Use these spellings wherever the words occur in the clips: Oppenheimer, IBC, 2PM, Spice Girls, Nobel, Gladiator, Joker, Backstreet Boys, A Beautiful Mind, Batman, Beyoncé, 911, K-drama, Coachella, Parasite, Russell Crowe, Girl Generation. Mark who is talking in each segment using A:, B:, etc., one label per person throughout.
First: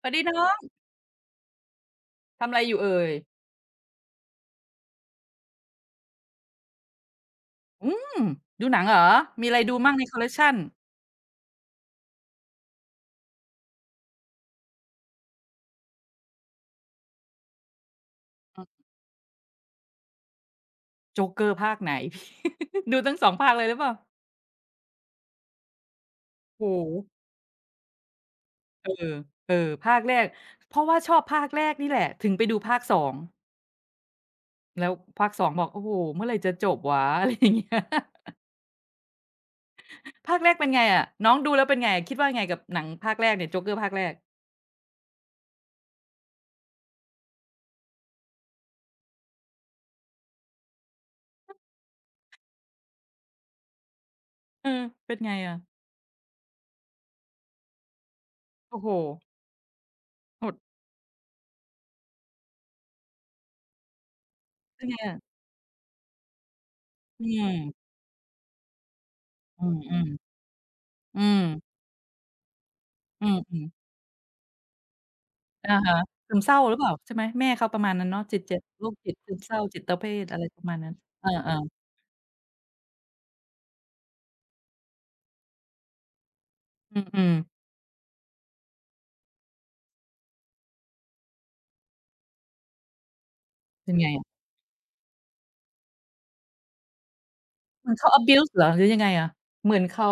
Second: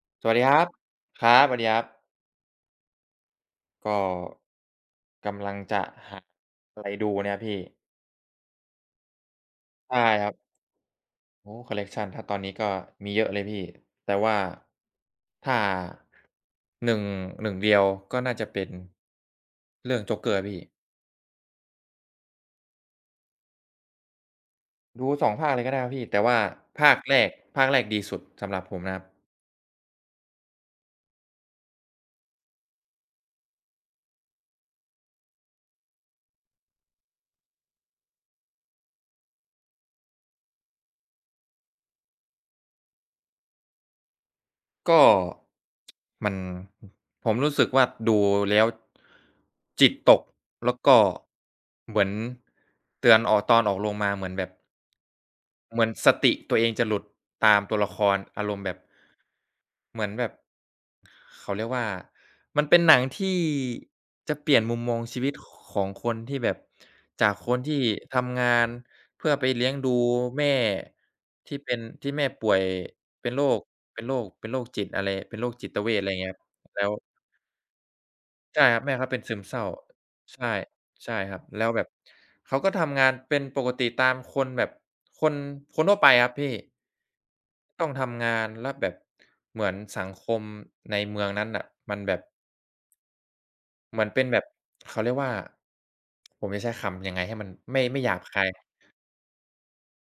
A: สวัสดี
B: สวัส
A: น้อ
B: ดีค
A: ง
B: รับ ครับสวัสดีครับ
A: ทำอะไรอยู่เอ่ย
B: ก็กำลังจะหาอะไรดูเนี่ยพี่
A: อืมดูหนังเหรอ มีอะไรดูมั่ง
B: ใช่
A: ในคอล
B: ค
A: เลก
B: รับ
A: ชัน
B: โอ้คอลเลกชันถ้าตอนนี้ก็มีเยอะเลยพี่แต่ว่าถ้าหนึ่งหนึ่งเดียวก็น่าจะเป็นเรื่อง "Joker" พี่
A: โจ๊กเกอร์ภาคไหน ดูทั้งสองภาคเลยหรือเปล่า
B: ดูสองภาคเลยก็ได้ครับพี่แต่ว่า
A: โอ้
B: ภาค
A: โห
B: แรกภาคแรกดีสุดสำหรับผม
A: เออ
B: นะครับ
A: เออภาคแรกเพราะว่าชอบภาคแรกนี่แหละถึงไปดูภาคสองแล้วภาคสองบอกโอ้โหเมื่อไหรจะจบวะ อะไรอย่างเงี้ยภาคแรกเป็นไงอะน้องดูแล้วเป็นไงคิดว่าไงกับหนังภาคแรกเนี่ยโจ๊กเกอร์ภาคแรก
B: ก็มันผมรู้สึกว่าดูแล้วจิตตกแล้วก็เหมือนเตือนออกตอนออกโรงมาเหมือนแบบ
A: เออเป็นไงอะ
B: เหมือนสติตัวเองจะหลุดตามตัวละครอารมณ์แบบ
A: โอ้โฮ
B: เหมือนแบบ
A: หด
B: เขาเรียกว่ามันเป็นหนังที่จะเปลี่ยนมุม
A: เป็น
B: ม
A: ไง
B: อง
A: อะ
B: ชีวิตของคนที่แบบ
A: อื
B: จากค
A: ม
B: นที่ทำงานเพื่อไป
A: อื
B: เลี้ยงดู
A: ม
B: แม่
A: อืม
B: ที่เป็นที่แม่ป่วย
A: อื
B: เป็น
A: ม
B: โร
A: อื
B: ค
A: ม
B: เป็นโรคเป็นโรคจิตอะไรเป็นโรคจิ
A: อะ
B: ตเว
A: ฮะ
B: ชอะไรอย่างเงี้
A: ซึ
B: ย
A: ม
B: ครับ
A: เศร้าหรือเป
B: แล้ว
A: ล่าใช่ไหมแม่เขาประมาณนั้นเนาะจิตเจ็บ
B: ใช่ครับ
A: โรค
B: แม่เขา
A: จิต
B: เป็น
A: ซึ
B: ซึ
A: ม
B: ม
A: เศ
B: เศ
A: ร้า
B: ร้า
A: จิตเภทอะไร
B: ใช่
A: ประมาณนั้น
B: ใช่
A: เอ
B: ครับ
A: อ
B: แล้วแบ
A: ๆ
B: บเขาก็ทำงานเป็นปกติตามคนแบบคนคนทั่วไปครับพี่
A: อืมๆ
B: ต้องทำงานแล้วแบบเหมือนสังคมในเมืองนั้นน่ะมันแบบ
A: เป็น
B: เหม
A: ไง
B: อนเป็
A: อะ
B: นแบบเขาเรียกว่าผมจะใช้คำยังไงให้มันไม่
A: เหมือน
B: ไม่ห
A: เขา
B: ยาบคาย
A: abuse เหรอหรือยังไงอะเหมือนเขา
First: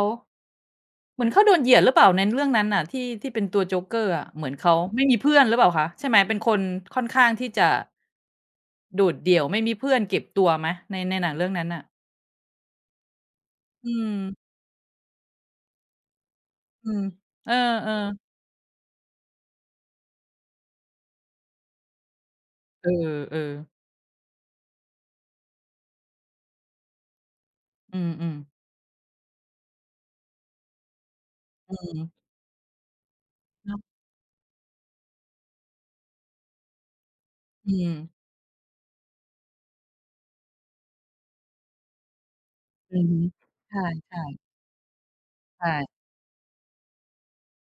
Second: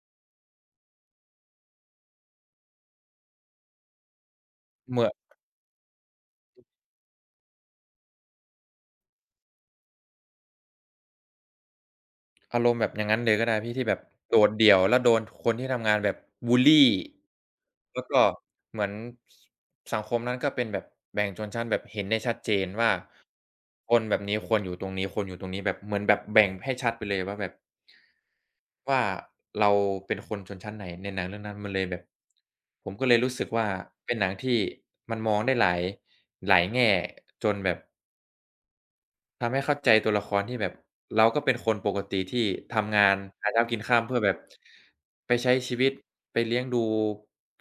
A: เหมือนเขาโดนเหยียดหรือเปล่าในเรื่องนั้นน่ะที่ที่เป็นตัวโจ๊กเกอร์อะเหมือนเขา
B: เห
A: ไม่
B: มือน
A: มีเพื่อนหรือเปล่าคะใช่ไหมเป็นคนค่อนข้างที่จะโดดเดี่ยวไม่มีเพื่อนเก็บตัวไหมในในหนังเรื่องนั้นน่ะ
B: อารมณ์แบบอย่างนั้นเลยก็ได้พี่ที่
A: อื
B: แบบ
A: ม
B: โดดเดี่ยวแล้วโดนคนที่ทำงานแบบบุลลี
A: อืมเออ
B: แล้วก็
A: ๆ
B: เหมือนสสังคมนั้นก็เป็นแบบแบ่งชนชั้นแบบเห็นได้ชัดเจน
A: เอ
B: ว่า
A: อๆ
B: คนแบบนี้ควรอยู่ตรงนี้คนอยู่ตรงนี้แบบเหมือนแบบแบ่งให้ชัดไปเลยว่าแบบ
A: อืมๆ
B: ว่าเราเป็นคนชนชั้นไหนในหนังเรื่องนั้นมัน
A: อื
B: เลยแบบ
A: ม
B: ผมก็เลยรู้สึกว่า
A: เนาะ
B: เป็นหนังที่มันมองได้หลายแง่จน
A: อื
B: แบบ
A: ม
B: ทำให้เข้าใจตัวละครที่แบบเราก็เป็นคนปกติที่ทำ
A: อือ
B: งาน
A: ฮึ
B: หาเช้า
A: ใ
B: กินค่ำเพื่อ
A: ช่
B: แบบ
A: ๆ
B: ไปใช้ชีวิต
A: ใช่
B: ไปเลี้ยงดู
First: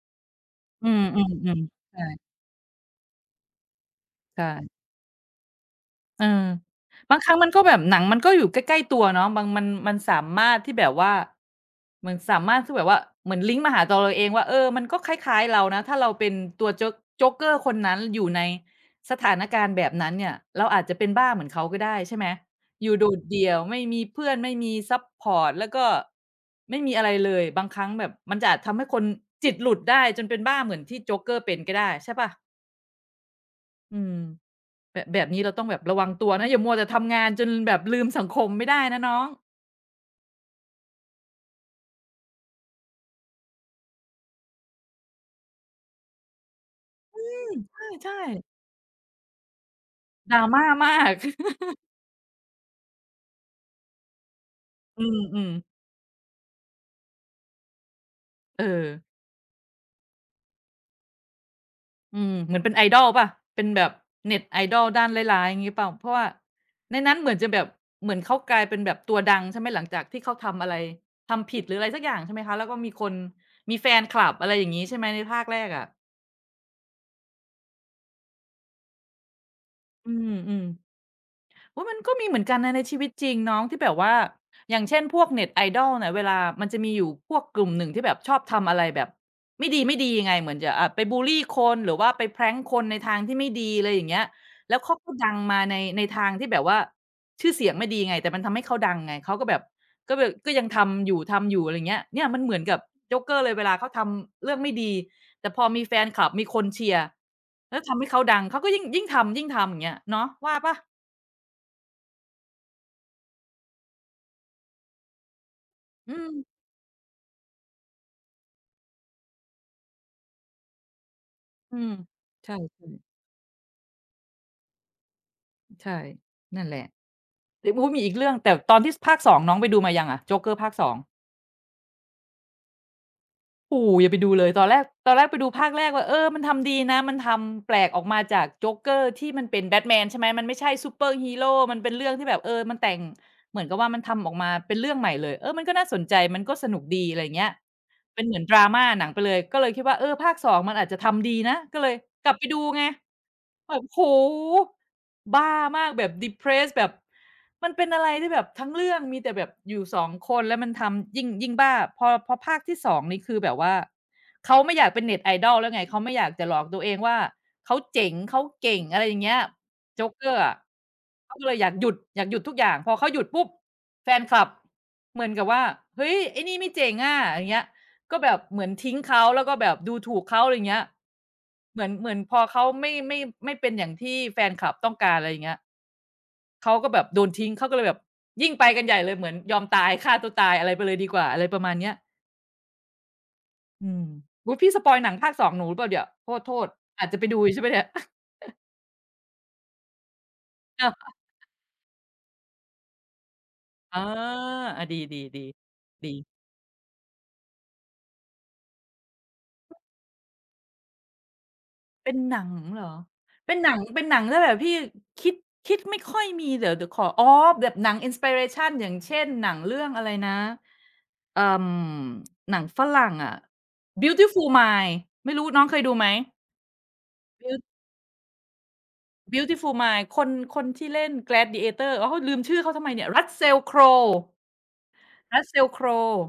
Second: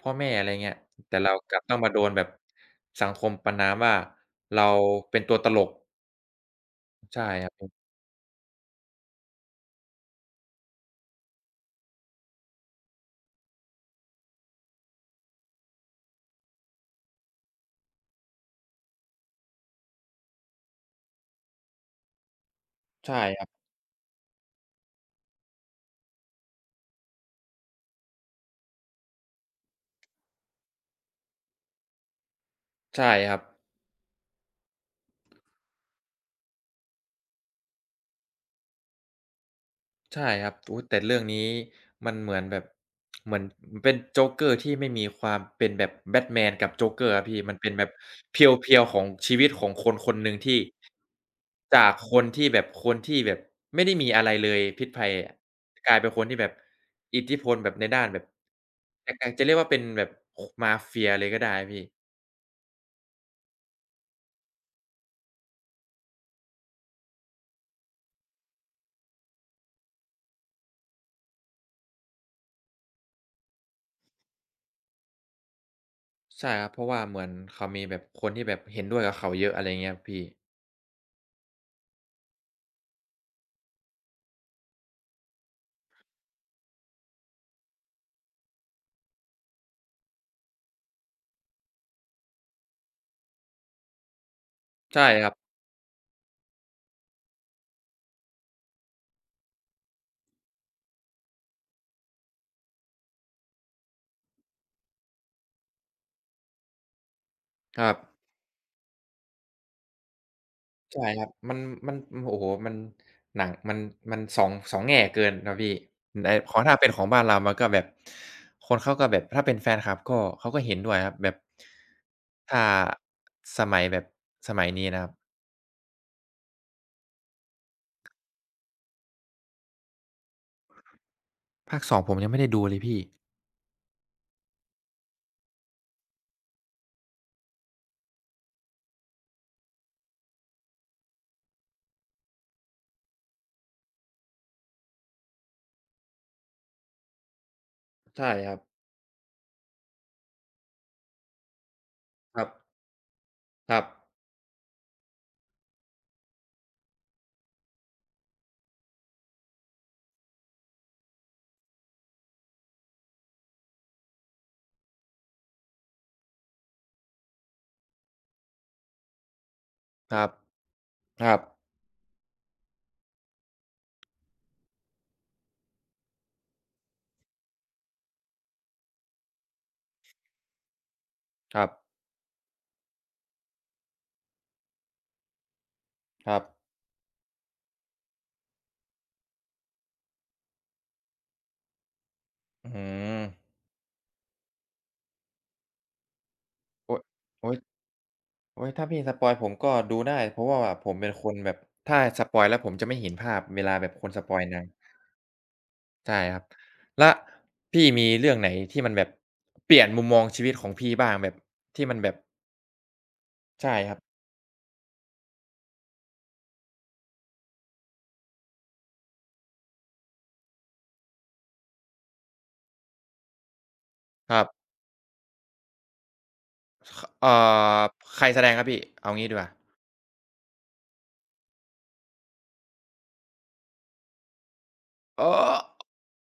B: พ่อแม่อะไรเงี้ย
A: อื
B: แต่เรากลั
A: ม
B: บต้
A: ๆ
B: อง
A: ๆ
B: มาโด
A: ใช่
B: นแบบสังคมประณามว่าเรา
A: ใช่
B: เป็นตัวตลก
A: เออบาง
B: ใช่
A: ครั้ง
B: ค
A: มั
B: รั
A: น
B: บ
A: ก็
B: ผ
A: แบบ
B: ม
A: หนังมันก็อยู่ใกล้ๆตัวเนาะบางมันมันสามารถที่แบบว่าเหมือนสามารถที่แบบว่าเหมือนลิงก์มาหาตัวเราเองว่าเออมันก็คล้ายๆเรานะถ้าเราเป็นตัวโจ๊กเกอร์คนนั้นอยู่ในสถานการณ์แบบนั้นเนี่ยเราอาจจะเป็นบ้าเหมือนเขาก็ได้ใช่ไหมอยู่โด
B: ใช่
A: ด
B: ครั
A: เดี่ยว
B: บ
A: ไม่มีเพื่อนไม่มีซัปพอร์ตแล้วก็ไม่มีอะไรเลยบางครั้งแบบมันจะอาจทำให้คนจิตหลุดได้จนเป็นบ้าเหมือนที่โจ๊กเกอร์เป็นก็ได้ใช่เปล่า
B: ใช่ครับ
A: อืม แบบแบบนี้เราต้องแบบระวังตัวนะอย่ามัวแต่ทำงานจนแบบลืมสังคมไม่ได้นะน้อง
B: ใช่ครับอุ๊ยแต่เรื่องนี้มันเหมือนแบบเหมือนเป็นโจ๊กเกอร์ที่ไม่มีความเป็นแบบแบทแมนกับโจ๊กเกอร์ครับพี่มันเป็นแบบ
A: ใช่
B: เ
A: ๆ
B: พียวๆของชีวิตของคนคนหนึ่งที่
A: drama มาก
B: จากคนที่แบบไม่ได้มีอะไรเลยพิษ
A: อื
B: ภัยอะ
A: มๆ
B: กลายเป็นคนที่แบบอิทธิพลแบบในด้านแบบ
A: เออ
B: แต่จะเรียกว่าเป็นแบบคมาเฟียเลยก็ได้อะพี่
A: อืมเหมือนเป็น idol เปล่าเป็นแบบเน็ตไอดอลด้านร้ายๆอย่างงี้เปล่าเพราะว่าในนั้นเหมือนจะแบบเหมือนเขากลายเป็นแบบตัวดังใช่ไหมหลังจากที่เขาทำอะไรทำผิดหรืออะไรสักอย่างใช่ไหมคะแล้วก็มีคนมีแฟนคลับอะไรอย่างงี้ใช่ไหมในภาคแรกอะ
B: ใช่ครับเพราะว่าเหมือนเขามีแบบคนที่แบบเห็นด้วยกับเขาเยอะอะไรอย่างเงี้ยครับ
A: อื
B: พี่
A: มๆ โอ๊ยมันก็มีเหมือนกันนะในชีวิตจริงน้องที่แบบว่าอย่างเช่นพวกเน็ตไอดอลเนี่ยเวลามันจะมีอยู่พวกกลุ่มหนึ่งที่แบบชอบทำอะไรแบบไม่ดีไม่งไงเหมือนจะไปบุลลีคนหรือว่าไป prank คนในทางที่ไม่ดีอะไรอย่างเงี้ยแล้วเขา
B: ใช่
A: ก็
B: ครั
A: ดั
B: บ
A: งมาในในทางที่แบบว่าชื่อเสียงไม่ดีไงแต่มันทำให้เขาดังไงเขาก็แบบก็แบบก็ยังทำอยู่อะไรอย่างเงี้ยเนี่ยมันเหมือนกับโจ๊กเกอร์เลยเวลาเขาทำเรื่องไม่ดีแต่พอมีแฟนคลับมีคนเชียร์แล้ว
B: ครับ
A: ทำให้เขาดังเขาก็ยิ่งทำอย่างเงี้ยเนาะว่าเปล่า
B: ใช่ครับมันโอ้โฮมันหนังมันสองแง่เกินเนาะพี่
A: อืม
B: แต่พอถ้าเป็นของบ้านเรามันก็แบบคนเขาก็แบบถ้าเป็นแฟนคลับก็เขาก็เห็นด้วยครับแบบ
A: อืมใช่
B: ถ้าสมัยแบบสมัยนี้นะครับ
A: ๆใช่นั่นแหละเดี๋ยวโอุมีอีกเรื่องแต่ตอนที่สภาค2น้องไปดูมายังอะโจ๊กเกอร์ภาค2
B: ภาค2ผมยังไม่ได้ดูเลยพี่
A: โอ้โฮอย่าไปดูเลยตอนแรกไปดูภาคแรกว่าเออมันทำดีนะมันทำแปลกออกมาจากโจ๊กเกอร์ที่มันเป็นแบทแมนใช่ไหมมันไม่ใช่ซูเปอร์ฮีโรมันเป็นเรื่องที่แบบเออมันแต่งเหมือนกับว่ามันทำออกมาเป็นเรื่องใหม่เลยเออมันก็น่าสนใจมันก็สนุกดีอะไรอย่างเงี้ย เป็น
B: ใช่
A: เหมือน
B: ค
A: ด
B: รับ
A: ราม่าหนังไปเลยก็เลยคิดว่าเออภาค2มันอาจจะทำดีนะก็เลยกลับ
B: ค
A: ไป
B: รับ
A: ดูไง
B: ค
A: แบ
B: รั
A: บ
B: บ
A: โอ้โฮบ้ามากแบบ depressed แบบมันเป็นอะไรที่แบบทั้งเรื่องมีแต่แบบอยู่2คนแล้วมันทำยิ่งบ้าพอภาคที่2นี่คือแบบว่าเขาไม่อยากเป็น Net Idol แล้วไงเขาไม่อยากจะหลอกตัวเองว่าเขาเจ๋งเขาเก่งอะไรอย่างเงี้ยโจ๊ก
B: ค
A: เก
B: รับ
A: อร์อะ
B: ครั
A: เขา
B: บ
A: ก็เลยอยากหยุดทุกอย่างพอเขาหยุดปุ๊บแฟนคลับเหมือนกับว่าเฮ้ยไอ้นี่ไม่เจ๋งอะอย่างเงี้ย ก็แบบเหมือนทิ้งเขาแล้วก็แบบดูถูกเขาอะไรอย่างเงี้ย
B: ครั
A: เหมือน
B: บ
A: เหมือนพอเขาไม่ไม่เป็นอย่างที่แฟนคลับต้องการอะไรอย่างเงี้ย
B: ครับ
A: เขาก็แบบโดนทิ้งเขาก็เลยแบบยิ่งไปกันใหญ่เลยเหมือนยอมตายฆ่าตัวตายอะไรไปเลยดีกว่าอะไรประมาณเนี้ย
B: อื้อฮือ
A: อืมอุ๊ยพี่สปอยล์หนังภาคสองหนูหรือเปล่าเนี่ยโทษ
B: โอ๊ย
A: อาจจะไปดูอ
B: โอ๊
A: ยู่
B: ย
A: ใช่ไหมเนี่ย
B: โอ๊ยถ้าพี่สปอยล์ผมก็ดูได้เพราะว่าผมเป็
A: อ
B: นคนแบบถ้าสปอยล์แล้วผมจะไม่เห็นภาพเวลาแบบ
A: า
B: คนสปอยล์หนัง
A: อาดีๆๆดี
B: ใช่ครับแล้วพี่มีเรื่องไหนที่มันแบบเปลี่ยนมุมมองชีวิตของพี่บ้างแบบที่มันแบ
A: เป็น
B: บ
A: หนังเหรอเป็นหนั
B: ใช่
A: ง
B: ครับ
A: เป็นหนังด้วยเบรพี่คิดไม่ค่อยมีเดี๋ยวขออ๋อแบบหนัง inspiration อย่างเช่นหนังเรื่องอะไรนะ เอ่อหนังฝรั่งอะ
B: ครับ
A: Beautiful Mind ไม่รู้น้องเคยดูไหม
B: คเอ่
A: Beau
B: อใครแสดงครับพี่เอางี้ดีกว่า
A: Beautiful Mind คนคนที่เล่น Gladiator อ้าวลืมชื่อเขาทำไมเนี่ย Russell Crowe
B: อ๋อ
A: Russell Crowe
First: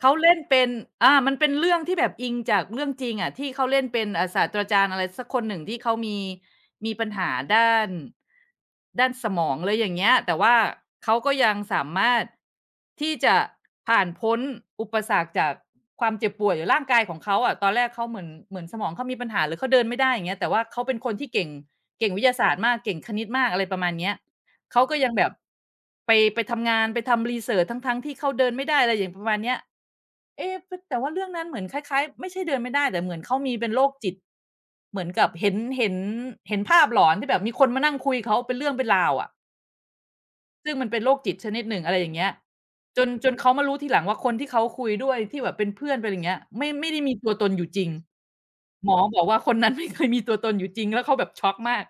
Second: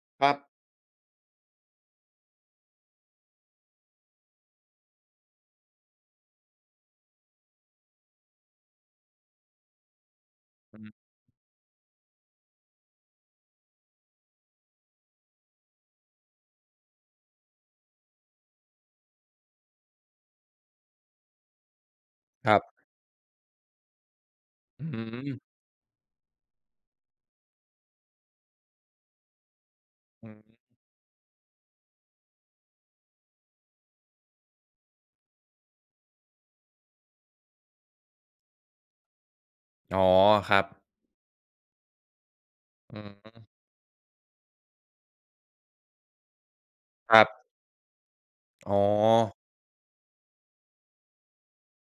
A: เขา
B: ครั
A: เล่
B: บ
A: นเป็นอ่ามันเป็นเรื่องที่แบบอิงจากเรื่องจริงอะที่เขาเล่นเป็นอ่าศาสตราจารย์อะไรสักคนหนึ่งที่เขามีมีปัญหาด้านด้านสมองอะไรอย่างเงี้ยแต่ว่า
B: อืม
A: เขาก็ยังสามารถที่จะผ่านพ้นอุปสรรคจากความเจ็บป่วยหรือร่างกายของเขาอะตอนแรกเขาเหมือนสมองเขามีปัญหาหรือเขาเดินไม่ได้อย่างเงี้ยแต่ว่าเขาเป็นคนที่เก่งเก่งวิทยาศา
B: ค
A: สต
B: รั
A: ร์
B: บ
A: มากเก่งคณิตมากอะไรประมาณเนี้ย เขา
B: อื
A: ก็ยังแบบ
B: ม
A: ไปทำงานไปทำ research ทั้งๆที่เขาเดินไม่ได้อะไรอย่างประมาณเนี้ย
B: อื
A: เอ๊พ
B: ม
A: แต่ว่าเรื่องนั้นเหมือนคล้ายๆไม่ใช่เดินไม่ได้แต่เหมือนเขามีเป็นโรคจิตเหมือนกับเห็นเห็นภาพหลอนที่แบบมีคนมานั่งคุยเขาเป็นเรื่องเป็นราวอะ
B: อ๋อครับ
A: ซึ่งมันเป็นโรคจิตชนิดหนึ่งอะไรอย่างเงี้ย
B: อื
A: จนเขา
B: ม
A: มารู้ทีหลังว่าคนที่เขาคุยด้วยที่แบบเป็นเพื่อนเป็นอะไรอย่างเงี้ยไม่ได้มี
B: ครั
A: ตั
B: บ
A: วตนอยู่จริง
B: อ๋อ
A: หมอบอกว่าคนนั้น ไม่เคยมีตัวตนอยู่จริงแล้วเขาแบบช็อกมาก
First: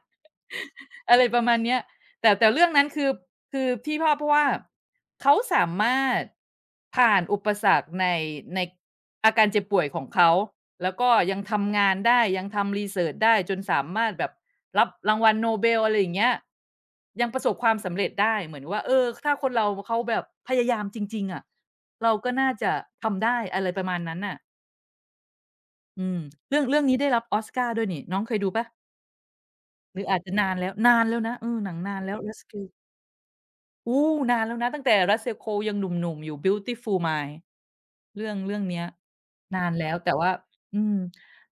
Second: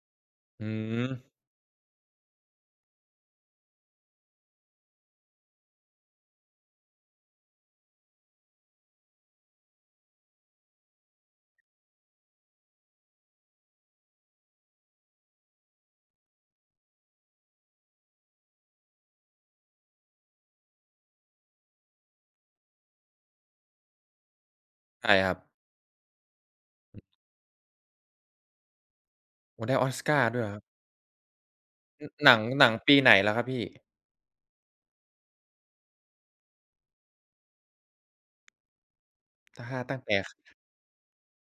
B: อืม
A: อะไรประมาณเนี้ยแต่เรื่องนั้นคือพี่วอาเพราะว่าเขาสามารถผ่านอุปสรรคในอาการเจ็บป่วยของเขาแล้วก็ยังทำงานได้ยังทำ research ได้จนสามารถแบบรับรางวัลโนเบลอะไรอย่างเงี้ยยังประสบความสำเร็จได้เหมือนว่าเออถ้าคนเราเขาแบบพยายามจริงๆอะเราก็น่าจะทำได้อะไรประมาณนั้นน่ะ
B: ใช่ครับ
A: อืมเรื่องนี้ได้รับออสการ์ด้วยนี่น้องเคยดูเปล่า
B: โอ้ได้ออ
A: ห
B: ส
A: รืออา
B: กา
A: จ
B: ร์
A: จะ
B: ด้วยเหรอครับ
A: นานแล้วนะเออหนังนาน
B: อ
A: แล้ว
B: หนังห
A: Rescue
B: นังปีไหนแล้วครับพี่
A: โอ้นานแล้วนะตั้งแต่ Russell Crowe ยังหนุ่มๆอยู่ Beautiful Mind เรื่องเนี้ยนาน
B: ถ้า
A: แล้ว
B: ตั้ง
A: แต่
B: แต่
A: ว่าอืม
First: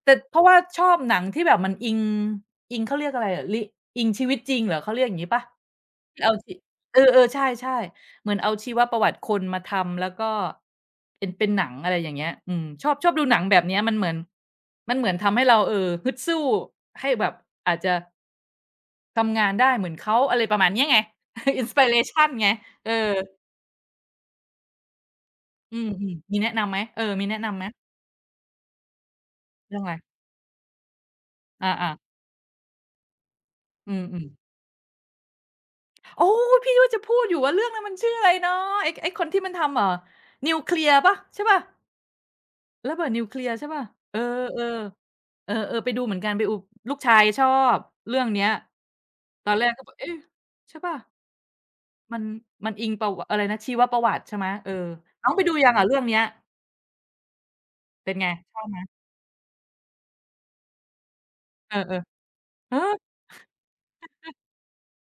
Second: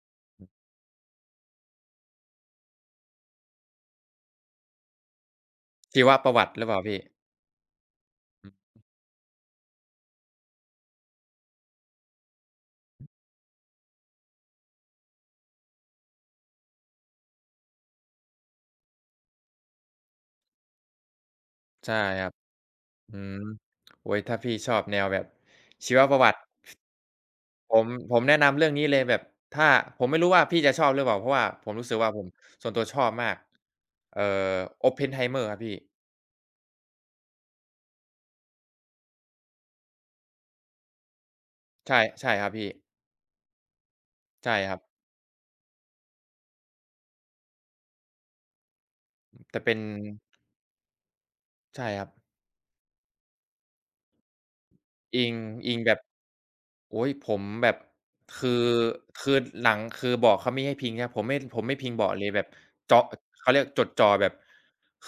A: แต่เพราะว่าชอบหนังที่แบบมันอิงเขาเรียกอะไรอะลิอิงชีวิตจริงเหรอเขาเรียกอย่างงี้เปล่า
B: ชีวป
A: เอา
B: ระวั
A: ชี
B: ติหรือเปล่า
A: เอ
B: พี่
A: อๆใช่ๆเหมือน
B: อื
A: เอาชี
B: ม
A: วประวัติคนมาทำแล้วก็เป็นเป็นหนังอะไรอย่างเงี้ยอืมชอบดูหนังแบบเนี้ยมันเหมือนทำให้เราฮึดสู้ให้แบบอาจจะ ทำงานได้เหมือนเขาอะไรประมาณเนี้ยไง inspiration
B: ใช่
A: ไพเรชั
B: ค
A: น
B: รับ
A: ไงเออ
B: อืมโอ้โฮถ้าพี่ชอบแนวแบบ
A: อืม
B: ชีวประวั
A: ๆมี
B: ติ
A: แนะนำไหมเออมีแนะนำไหม
B: ผมผมแนะนำเรื่องนี้เลยแบบถ้า
A: เรื่องอะไร
B: ผมไม่รู้ว่าพี่จะชอบหรือเปล่าเพราะว่า
A: อ
B: ผมรู้
A: า
B: สึ
A: ๆ
B: กว่าผมส่วนตัวชอบมาก
A: อืม
B: เอ่
A: ๆ
B: อ Oppenheimer ครับพี่
A: โอ้พี่ว่าจะพูดอยู่ว่าเรื่องนั้นมันชื่ออะไรเนาะไอ้คนที่มันทำนิวเคลียร์เปล่าใช่เปล่า
B: ใช่ใช่ครับพี่
A: ระเบิดนิวเคลียร์ใช่เปล่าเออ
B: ใช่ครับ
A: ๆเออๆไปดูเหมือนกันไปดูลูกชายชอบเรื่องเนี้ยตอน
B: แต่
A: แรก
B: เป็น
A: ก็แบบเอ๊ะใช่เปล่า
B: ใช่ครับ
A: มันอิงประอะไรนะชีวประวัติใช่ไหมเออน้
B: อิ
A: อง
B: ง
A: ไปดูยั
B: อิ
A: ง
B: ง
A: อะ
B: แบ
A: เรื่
B: บ
A: องเนี้ย
B: โอ๊ยผมแบบ
A: เป็นไง
B: คือ
A: ชอบไหม
B: คือหลังคือเบาะเขาไม่ให้พิงครับผมไม่ผม
A: เอ
B: ไม่
A: อ
B: พิงเบาะ
A: ๆ
B: เลยแบบ
A: เออ
B: เจาะเขาเรียกจดจ่อแบบ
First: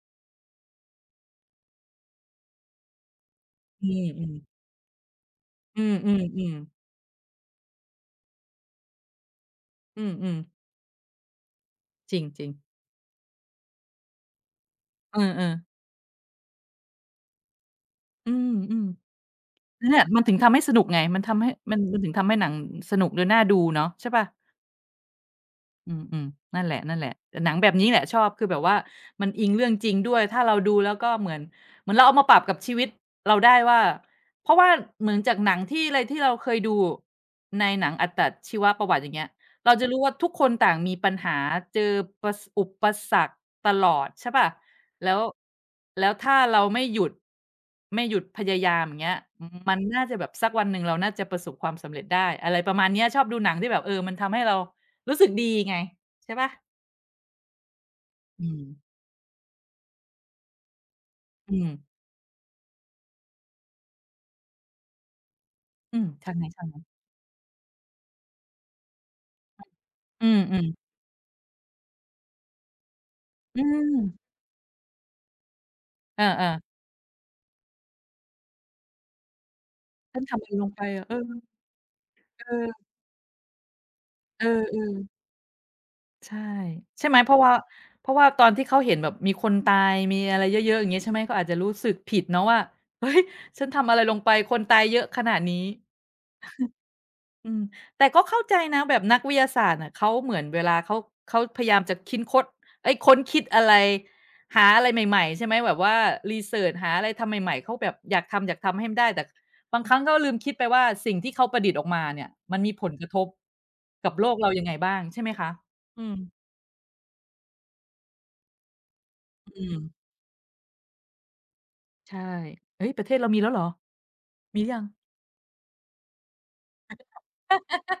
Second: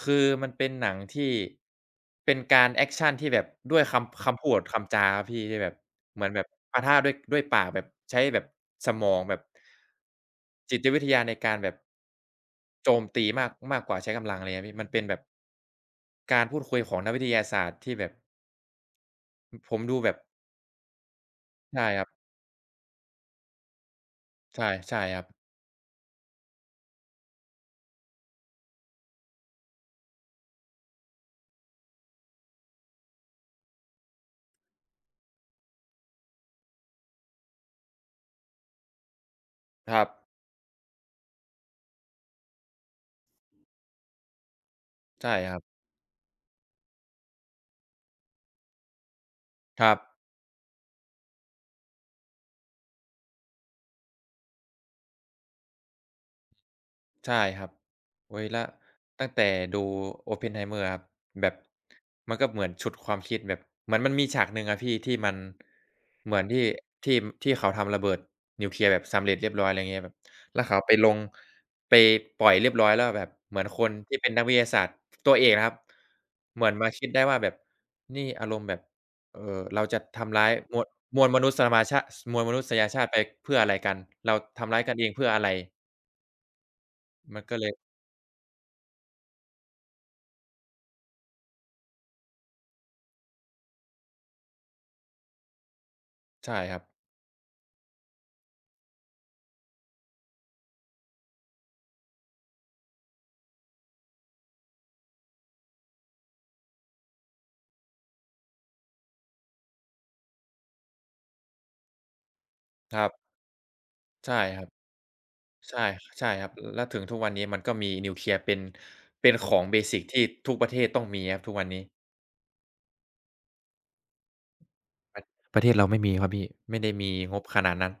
B: คือมันเป็นหนังที่เป็นการแอกชันที่แบบด้วย
A: อืมอื
B: คำ
A: ม
B: คำพูดคำจาครับพี่ที่แบบ
A: อืมอืม
B: เหมือนแบ
A: อื
B: บปะทะด้วยปากแบบใช้แบบสมองแบบ
A: มอืม
B: จิตวิทยาในการแบบ
A: จริงๆ
B: โจมตีมากมากกว่าใช้กำลังอะไรเงี้ยพี่มันเป็นแบ
A: เอ
B: บ
A: อๆ
B: การพูดคุยของนักวิทยาศาสตร์ที่แบบ
A: อืม
B: ผม
A: ๆนั่นแห
B: ดู
A: ละ
B: แบบ
A: มันถึงทำให้สนุกไง
B: ใช่
A: มัน
B: ครั
A: ถึง
B: บ
A: ทำให้หนังสนุกหรือน่าดูเนาะใช่เปล่า
B: ใช่ครับ
A: อืมๆนั่นแหละหละหนังแบบนี้แหละชอบคือแบบว่ามันอิงเรื่องจริงด้วยถ้าเราดูแล้วก็เหมือนเราเอามาปรับกับชีวิตเราได้ว่าเพราะว่าเหมือนจากหนังที่ไรที่เราเคยดูในหนังอัตชีวประวัติอย่างเงี้ยเราจะ
B: ค
A: รู้
B: รับ
A: ว่าทุกคนต่างมีปัญหาเจอประสอุปสรรคตลอดใช่เปล่าแล้ว
B: ใช่ครับ
A: ถ้าเราไม่หยุดไม่หยุดพยายามอย่างเงี้ยมัน
B: ครับ
A: น่าจะแบบสักวันหนึ่งเราน่าจะประสบความสำเร็จได้อะไรประมาณเนี้ยชอบดูหนังที่แบบเออมันทำให้เรา รู้สึกดีไงใช่เปล่า
B: ใช่ครับโอ๊ย
A: อื
B: แล้
A: ม
B: วตั้งแต่ดู Oppenheimer ครับแบบ
A: อืม
B: มันก็เหมือนฉุดความคิดแบบเหมือนมันมีฉากหนึ่งอะพี่ที่มัน
A: อืมทา
B: เห
A: ง
B: มือ
A: ไห
B: น
A: น
B: ที่
A: ๆ
B: ที่ที่เขาทำระเบิดนิวเคลียร์แบบสำเร็จเรียบร้อยอะไรเงี้ยแบบ
A: อื
B: แล้
A: ม
B: วเขา
A: ๆ
B: ไปลงไปปล่อยเรียบร้อยแล้วแบบเห
A: อื
B: มือนค
A: ม
B: นที่เป็นนักวิทยาศาสตร์ตัวเอกนะครับ
A: เออ
B: เหมือน
A: ๆ
B: มาคิดได้ว่าแบบนี่อารมณ์แบบเราจะ
A: ท่าน
B: ทำ
A: ทำอะ
B: ร้า
A: ไร
B: ย
A: ลง
B: ม
A: ไป
B: วล
A: อะเออ
B: มวลม
A: เอ
B: วลมนุษย
A: อ
B: ชาติไปเพื่ออะไรกันเรา
A: เอ
B: ทำร้ายกันเอง
A: อ
B: เพื่ออะไร
A: ๆใช่ใช่ไหมเพ
B: มั
A: ราะ
B: น
A: ว่า
B: ก็เลย
A: เพราะว่าตอนที่เขาเห็นแบบมีคนตายมีอะไรเยอะๆอย่างงี้ใช่ไหมเขาอาจจะรู้สึกผิดเนาะว่าเฮ้ยฉันทำอะไรลงไปคนตายเยอะขนาดนี้
B: ใช่ครับ
A: อืมแต่ก็เข้าใจนะแบบนักวิทยาศาสตร์น่ะเขาเหมือนเวลาเขาพยายามจะคิดค้นเอ๊ยค้นคิดอะไรหาอะไรใหม่ๆใช่ไหมแบบว่ารีเซิร์ชหาอะไรทำใหม่ๆเขาแบบอยากทำอยากทำให้มันได้แต่บางครั้งเขาลืมคิดไปว่าสิ่งที่เขาประดิษฐ์ออกมาเนี่ยมันมีผล
B: ค
A: ก
B: รั
A: ระ
B: บ
A: ทบกับโลก
B: ใช่
A: เรา
B: ค
A: ยัง
B: รับ
A: ไงบ้างใช่ไหมคะ
B: ใช่
A: อื
B: ใช่
A: ม
B: ครับแล้วถึงทุกวันนี้มันก็มีนิวเคลียร์เป็นข
A: อื
B: องเบ
A: ม
B: สิกที่ทุกประเทศต้องมีครับทุกวันนี้
A: ใช่เฮ้ยประเทศเรามีแล้วเหรอมีหรือยัง
B: ประเทศเราไม่มีครับพี่ไม่ได้มีงบขนาดนั้น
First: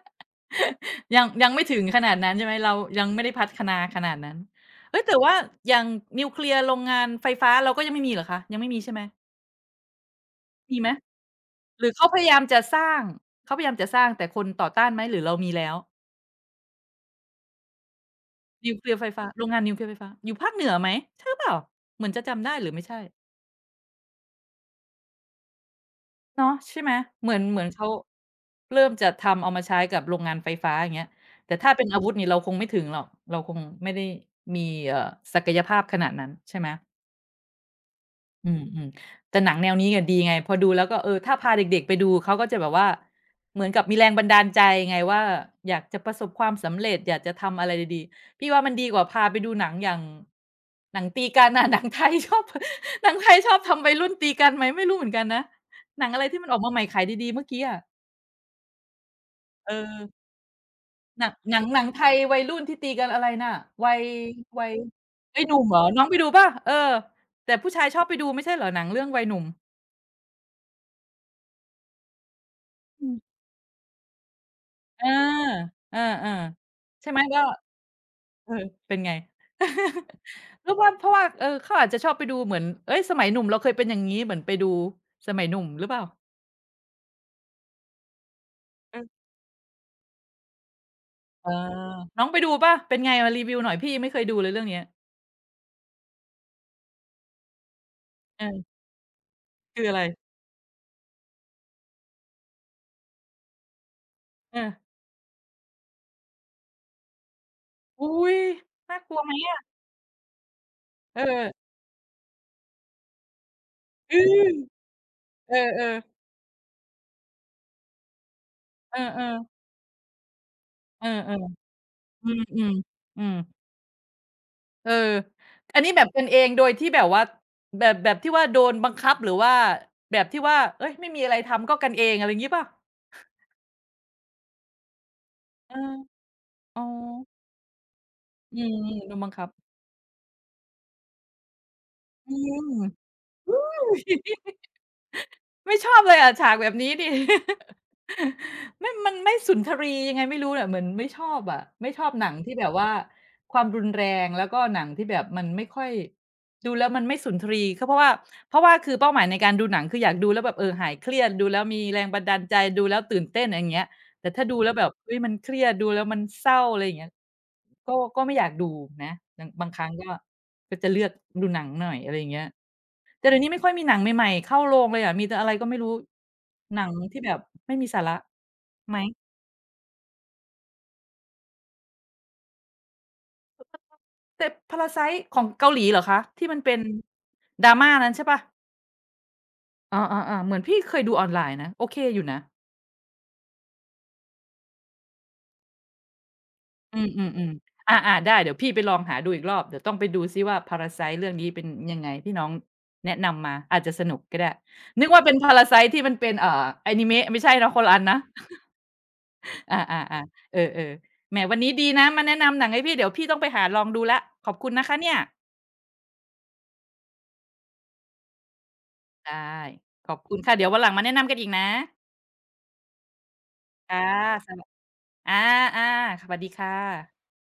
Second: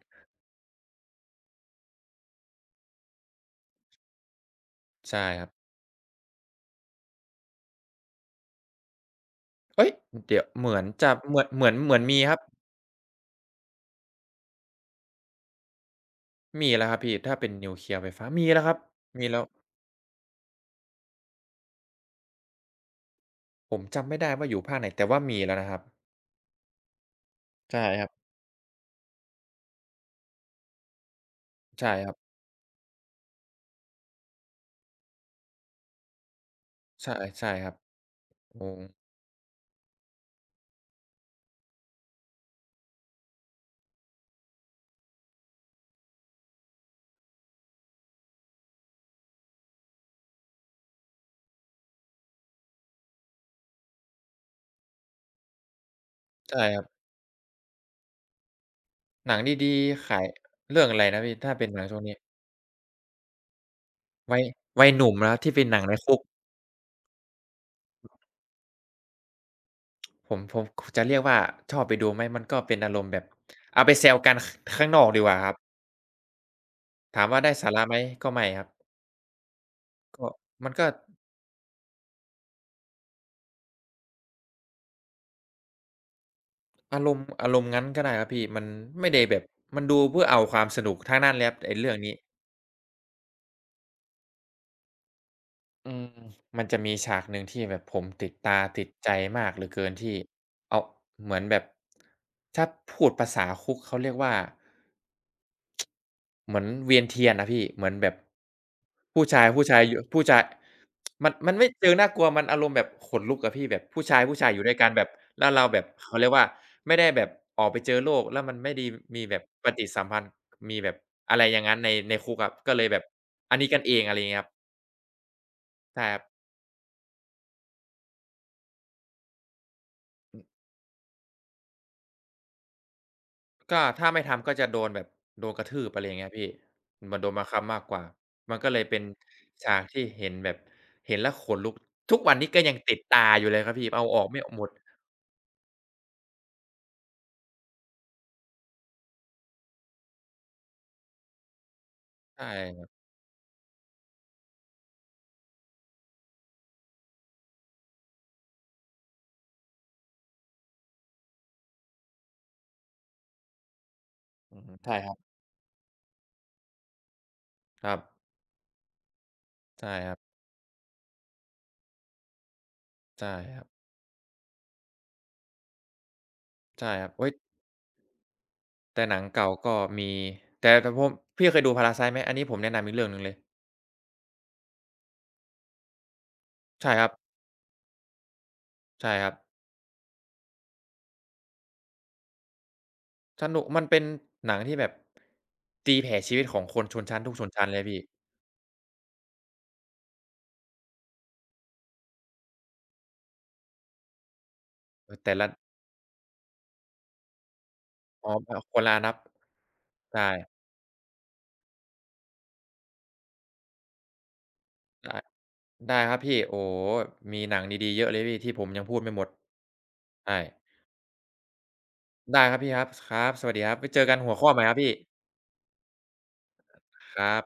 A: ยังยังไม่ถึงขนาดนั้นใช่ไหมเรายังไม่ได้พัฒนาขนาดนั้นเฮ้ยแต่
B: ใช่
A: ว่า
B: ครับ
A: อย่างนิวเคลียร์โรงงานไฟฟ้าเราก็ยังไม่มีเหรอคะยังไม่มีใช่ไหม
B: เฮ้ยเดี๋ยวเหมื
A: มี
B: อน
A: ไหม
B: จะเหมือนเหมือน
A: หรื
B: เห
A: อ
B: มือน
A: เขาพ
B: มี
A: ยา
B: ครั
A: ยา
B: บ
A: มจะสร้างเขาพยายามจะสร้างแต่คนต่อต้านไหมหรือเรามีแล้ว
B: มีแล้วครับพี่ถ้าเป็นนิวเคลียร์ไฟฟ้ามีแล้วค
A: นิว
B: รับ
A: เคลียร์ไฟฟ้า
B: มีแล้
A: โร
B: ว
A: งงานนิวเคลียร์ไฟฟ้าอยู่ภาคเหนือไหมใช่หรือเปล่าเหมือนจะจำได้หรือไม่ใช่
B: ผมจำไม่ได้ว่าอยู่ภาคไหนแต่ว่ามีแล้วนะครับ
A: เนาะใช่ไหมเหมือนเหมือน
B: ใช่
A: เขา
B: ครับ
A: เริ่มจะทำเอามาใช้กับโรงงานไฟฟ้าอย่างเงี้ยแต่ถ้าเป็น
B: ใช่
A: อาวุ
B: ค
A: ธ
B: รับ
A: นี่เราคงไม่ถึงหรอกเราคงไม่ได้มีศักยภาพขนาดนั้นใช่ไหม
B: ใช่ใช่ครับ
A: อื
B: อื
A: มอื
B: ม
A: มแต่หนังแนวนี้อะดีไงพอดูแล้วก็เออถ้าพาเด็กๆไปดูเขาก็จะแบบว่าเหมือนกับมีแรงบันดาลใจไงว่าอยากจะประสบความสำเร็จอยากจะทำอะไรดีๆพี่ว่ามันดีกว่าพาไปดูหนังอย่างหนังตีกันนะ หนังไทยชอบ หนังไทยชอบทำวัยรุ่นตีกันไหมไม่รู้เหมือนกันนะหนังอะไรที่มันออก
B: ใช่
A: มา
B: ค
A: ให
B: รั
A: ม่
B: บ
A: ขายดีๆเมื่อกี้อะ
B: หนัง
A: เอ
B: ดี
A: อ
B: ๆขายเรื่องอะไร
A: ห
B: นะ
A: นัง
B: พี่ถ้า
A: หนัง
B: เป็นหนัง
A: ไท
B: ช่วง
A: ย
B: นี้
A: วัยรุ่นที่ตีกันอะไรน่ะวัย
B: วัย
A: วัย
B: วัยหนุ่มนะครั
A: วั
B: บ
A: ยห
B: ที่
A: นุ่
B: เป็
A: ม
B: น
A: เห
B: ห
A: ร
B: นั
A: อ
B: งใน
A: น้องไป
B: คุก
A: ดูป่ะเออแต่ผู้ชายชอบไปดูไม่ใช่เหรอหนังเรื่องวัยหนุ่
B: ผมจะเรียกว่าชอบไปดูไหมมันก็เป็นอารมณ์แบบ
A: ม
B: เอาไปแซวกันขข้างน
A: เอ
B: อ
A: อ
B: กดีกว่าครับ
A: เออๆใช่ไหม
B: ถาม
A: ก็
B: ว่าได้สาระไหมก็ไม่
A: เออ
B: ครับ
A: เป็นไง
B: ก็
A: หรื
B: มัน
A: อ
B: ก็
A: ว่าเพราะว่าเออเขาอาจจะชอบไปดูเหมือนเฮ้ยสมัยหนุ่มเราเคยเป็นอย่างงี้เหมือนไปดูสมัยหนุ่มหรือเปล่า
B: อารมณ์งั้นก็ได้ครับพี่มันไม่
A: เอื
B: ได้แบบมันดูเพื่อเอาความสนุกทั้งนั้นเล
A: เอ
B: ยค
A: อ
B: รับไอ้เรื่องนี้
A: น้องไปดูเปล่าเป็นไงมารีวิวหน่อยพี่ยังไม่เคยดูเลยเรื่องเนี้ย
B: อืมมันจะมีฉากหนึ่งที่แบบผมติด
A: เอ
B: ตา
A: อ
B: ติดใจมากเหลือ
A: คือ
B: เกิน
A: อะไร
B: ที่เอาเหมือนแบบถ้าพูดภาษาคุกเขาเรียกว่า
A: เออ
B: เหมือนเวียนเทียนอะพี่เหมือน
A: อุ๊
B: แบบ
A: ยน่ากลัวไหมอะ
B: ผู้ชาย
A: เออ
B: มันไม่เชิงน่ากลัวมันอารมณ์แบบขนลุกอะพี่แบบผู้
A: อื
B: ชายผู้ชา
A: อ
B: ยอยู่ด้วยกันแบบแล้ว
A: เอ
B: เราแบบ
A: อๆ
B: เขาเรียกว่าไม่ได้แบบออกไปเจอโลกแล้วมันไม่ได้
A: เอ
B: มี
A: อ
B: แบบ
A: ๆ
B: ปฏิสัมพันธ์มีแบบ
A: เออๆเออ
B: อะไรอย่างงั้นใน
A: ๆอื
B: คุกครับ
A: ม
B: ก็เลยแบบ
A: ๆอืม
B: อันนี้กันเองอะไรอย่างเงี้ยครับ
A: เอออันนี้แบ
B: ใช่
A: บ
B: ครั
A: กั
B: บ
A: นเองโดยที่แบบว่าแบบแบบที่ว่าโดนบังคับหรือว่าแบบที่ว่าเฮ้ยไม่มีอะไรทำก็กันเองอะไรงี้เปล่า
B: ก็ถ้าไม่ทำก็จะโดนแบบโดนกระ
A: เออ
B: ทืบอะไรอย่างเงี้ยพี่
A: อ๋อ
B: มันโดนบังคับมากกว่ามั
A: อื
B: นก็เลย
A: ม
B: เป็น
A: ๆโดนบังคับ
B: ฉากที่เห็นแบบเห็นแล้วขนลุกทุก
A: อื
B: วันนี้ก็ยังติด
A: ม
B: ตาอยู่เลยครับพี่เอาออกไม่หมด
A: ไม่ชอบเลยอะฉากแบบนี้นี่ ไม่มันไม่สุนทรียังไงไม่รู้อะเหมือนไม่ชอบอะไม่ชอบหนัง
B: ใช่
A: ที่แบบ
B: ครั
A: ว่า
B: บ
A: ความรุนแรงแล้วก็หนังที่แบบมันไม่ค่อยดูแล้วมันไม่สุนทรี์ก็เพราะว่าเพราะว่าคือเป้าหมายในการดูหนังคืออยากดูแล้วแบบเออหายเครียดดูแล้วมีแรงบันดาลใจดูแล้วตื่นเต้นอะไรอย่างเงี้ยแต่ถ้าดู
B: อือ
A: แล้ว
B: ฮึ
A: แบบ
B: ใช่ค
A: เฮ้
B: รั
A: ย
B: บ
A: มันเครียดดูแล้วมันเศร้าอะไรอย่างเงี้ย
B: ค
A: ก็
B: รับ
A: ก็ไม่อยากดูนะบางบางครั้ง
B: ใช่
A: ก็
B: ครับ
A: ก็จะเลือกดูหนังหน่อยอะไรอย่างเงี้ย แต่
B: ใช่
A: เดี๋ยวนี้
B: ค
A: ไม่
B: รับ
A: ค่อยมีหนังใหม่ๆเข้าโรงเลยอะมีแต่อะไรก็ไม่รู้หนัง
B: ใช่ครับ
A: ที่
B: อุ๊
A: แบ
B: ย
A: บไม่มีสาระไหม
B: แต่หนังเก่าก็มีแต่ผมพี่เคยดู Parasite ไหมอันนี้ผมแนะนำอีกเรื่องหนึ่งเลย
A: แต่ "Parasite" ของเกาหลีเหรอคะที่มันเป็น
B: ใช่ครับ
A: drama นั้นใช่เปล่า
B: ใช่ครับ
A: อาๆๆเหมือนพี่เคยดูออนไลน์นะโอเคอยู่นะ
B: สนุกมันเป็นหนังที่แบบตีแผ่ชีวิตของคนช
A: อื
B: นชั้นทุกชน
A: ม
B: ชั้
A: ๆ
B: นเลย
A: ๆอ
B: พี่
A: าๆได้เดี๋ยวพี่ไปลองหาดูอีกรอบเดี๋ยวต้องไปดูซิว่า "Parasite" เรื่องนี้เป็นยังไงที่น้องแนะนำมาอาจจะสนุกก็ได้นึก
B: เออ
A: ว่าเป็
B: แต่
A: น
B: ละ
A: "Parasite" ที่มันเป็นอานิเมะไม่ใช่เนาะคนละอันนะ
B: อ๋อคนละอานับ
A: อาๆๆเออ
B: ใช่
A: ๆแหมวันนี้ดีนะมาแนะนำหนังให้พี่เดี๋ยวพี่ต้องไปหาลองดูแล้วขอบคุณนะคะเนี่ย
B: ได้ได้ครับพี่โอ้โฮมีหนังดีๆเยอะเลยพี่ที่ผมยังพูดไม่หมด
A: ได้ขอบคุ
B: ใช่
A: ณค่ะเดี๋ยววันหลังมาแนะนำกันอีกนะ
B: ได้ครับพี่ครับครับสวัสดีครับไว้
A: ค่ะ
B: เจอกันหัวข้
A: ส
B: อให
A: วั
B: ม่
A: ส
B: ครับพี่
A: อาๆสวัสดีค่
B: ค
A: ะ
B: รับ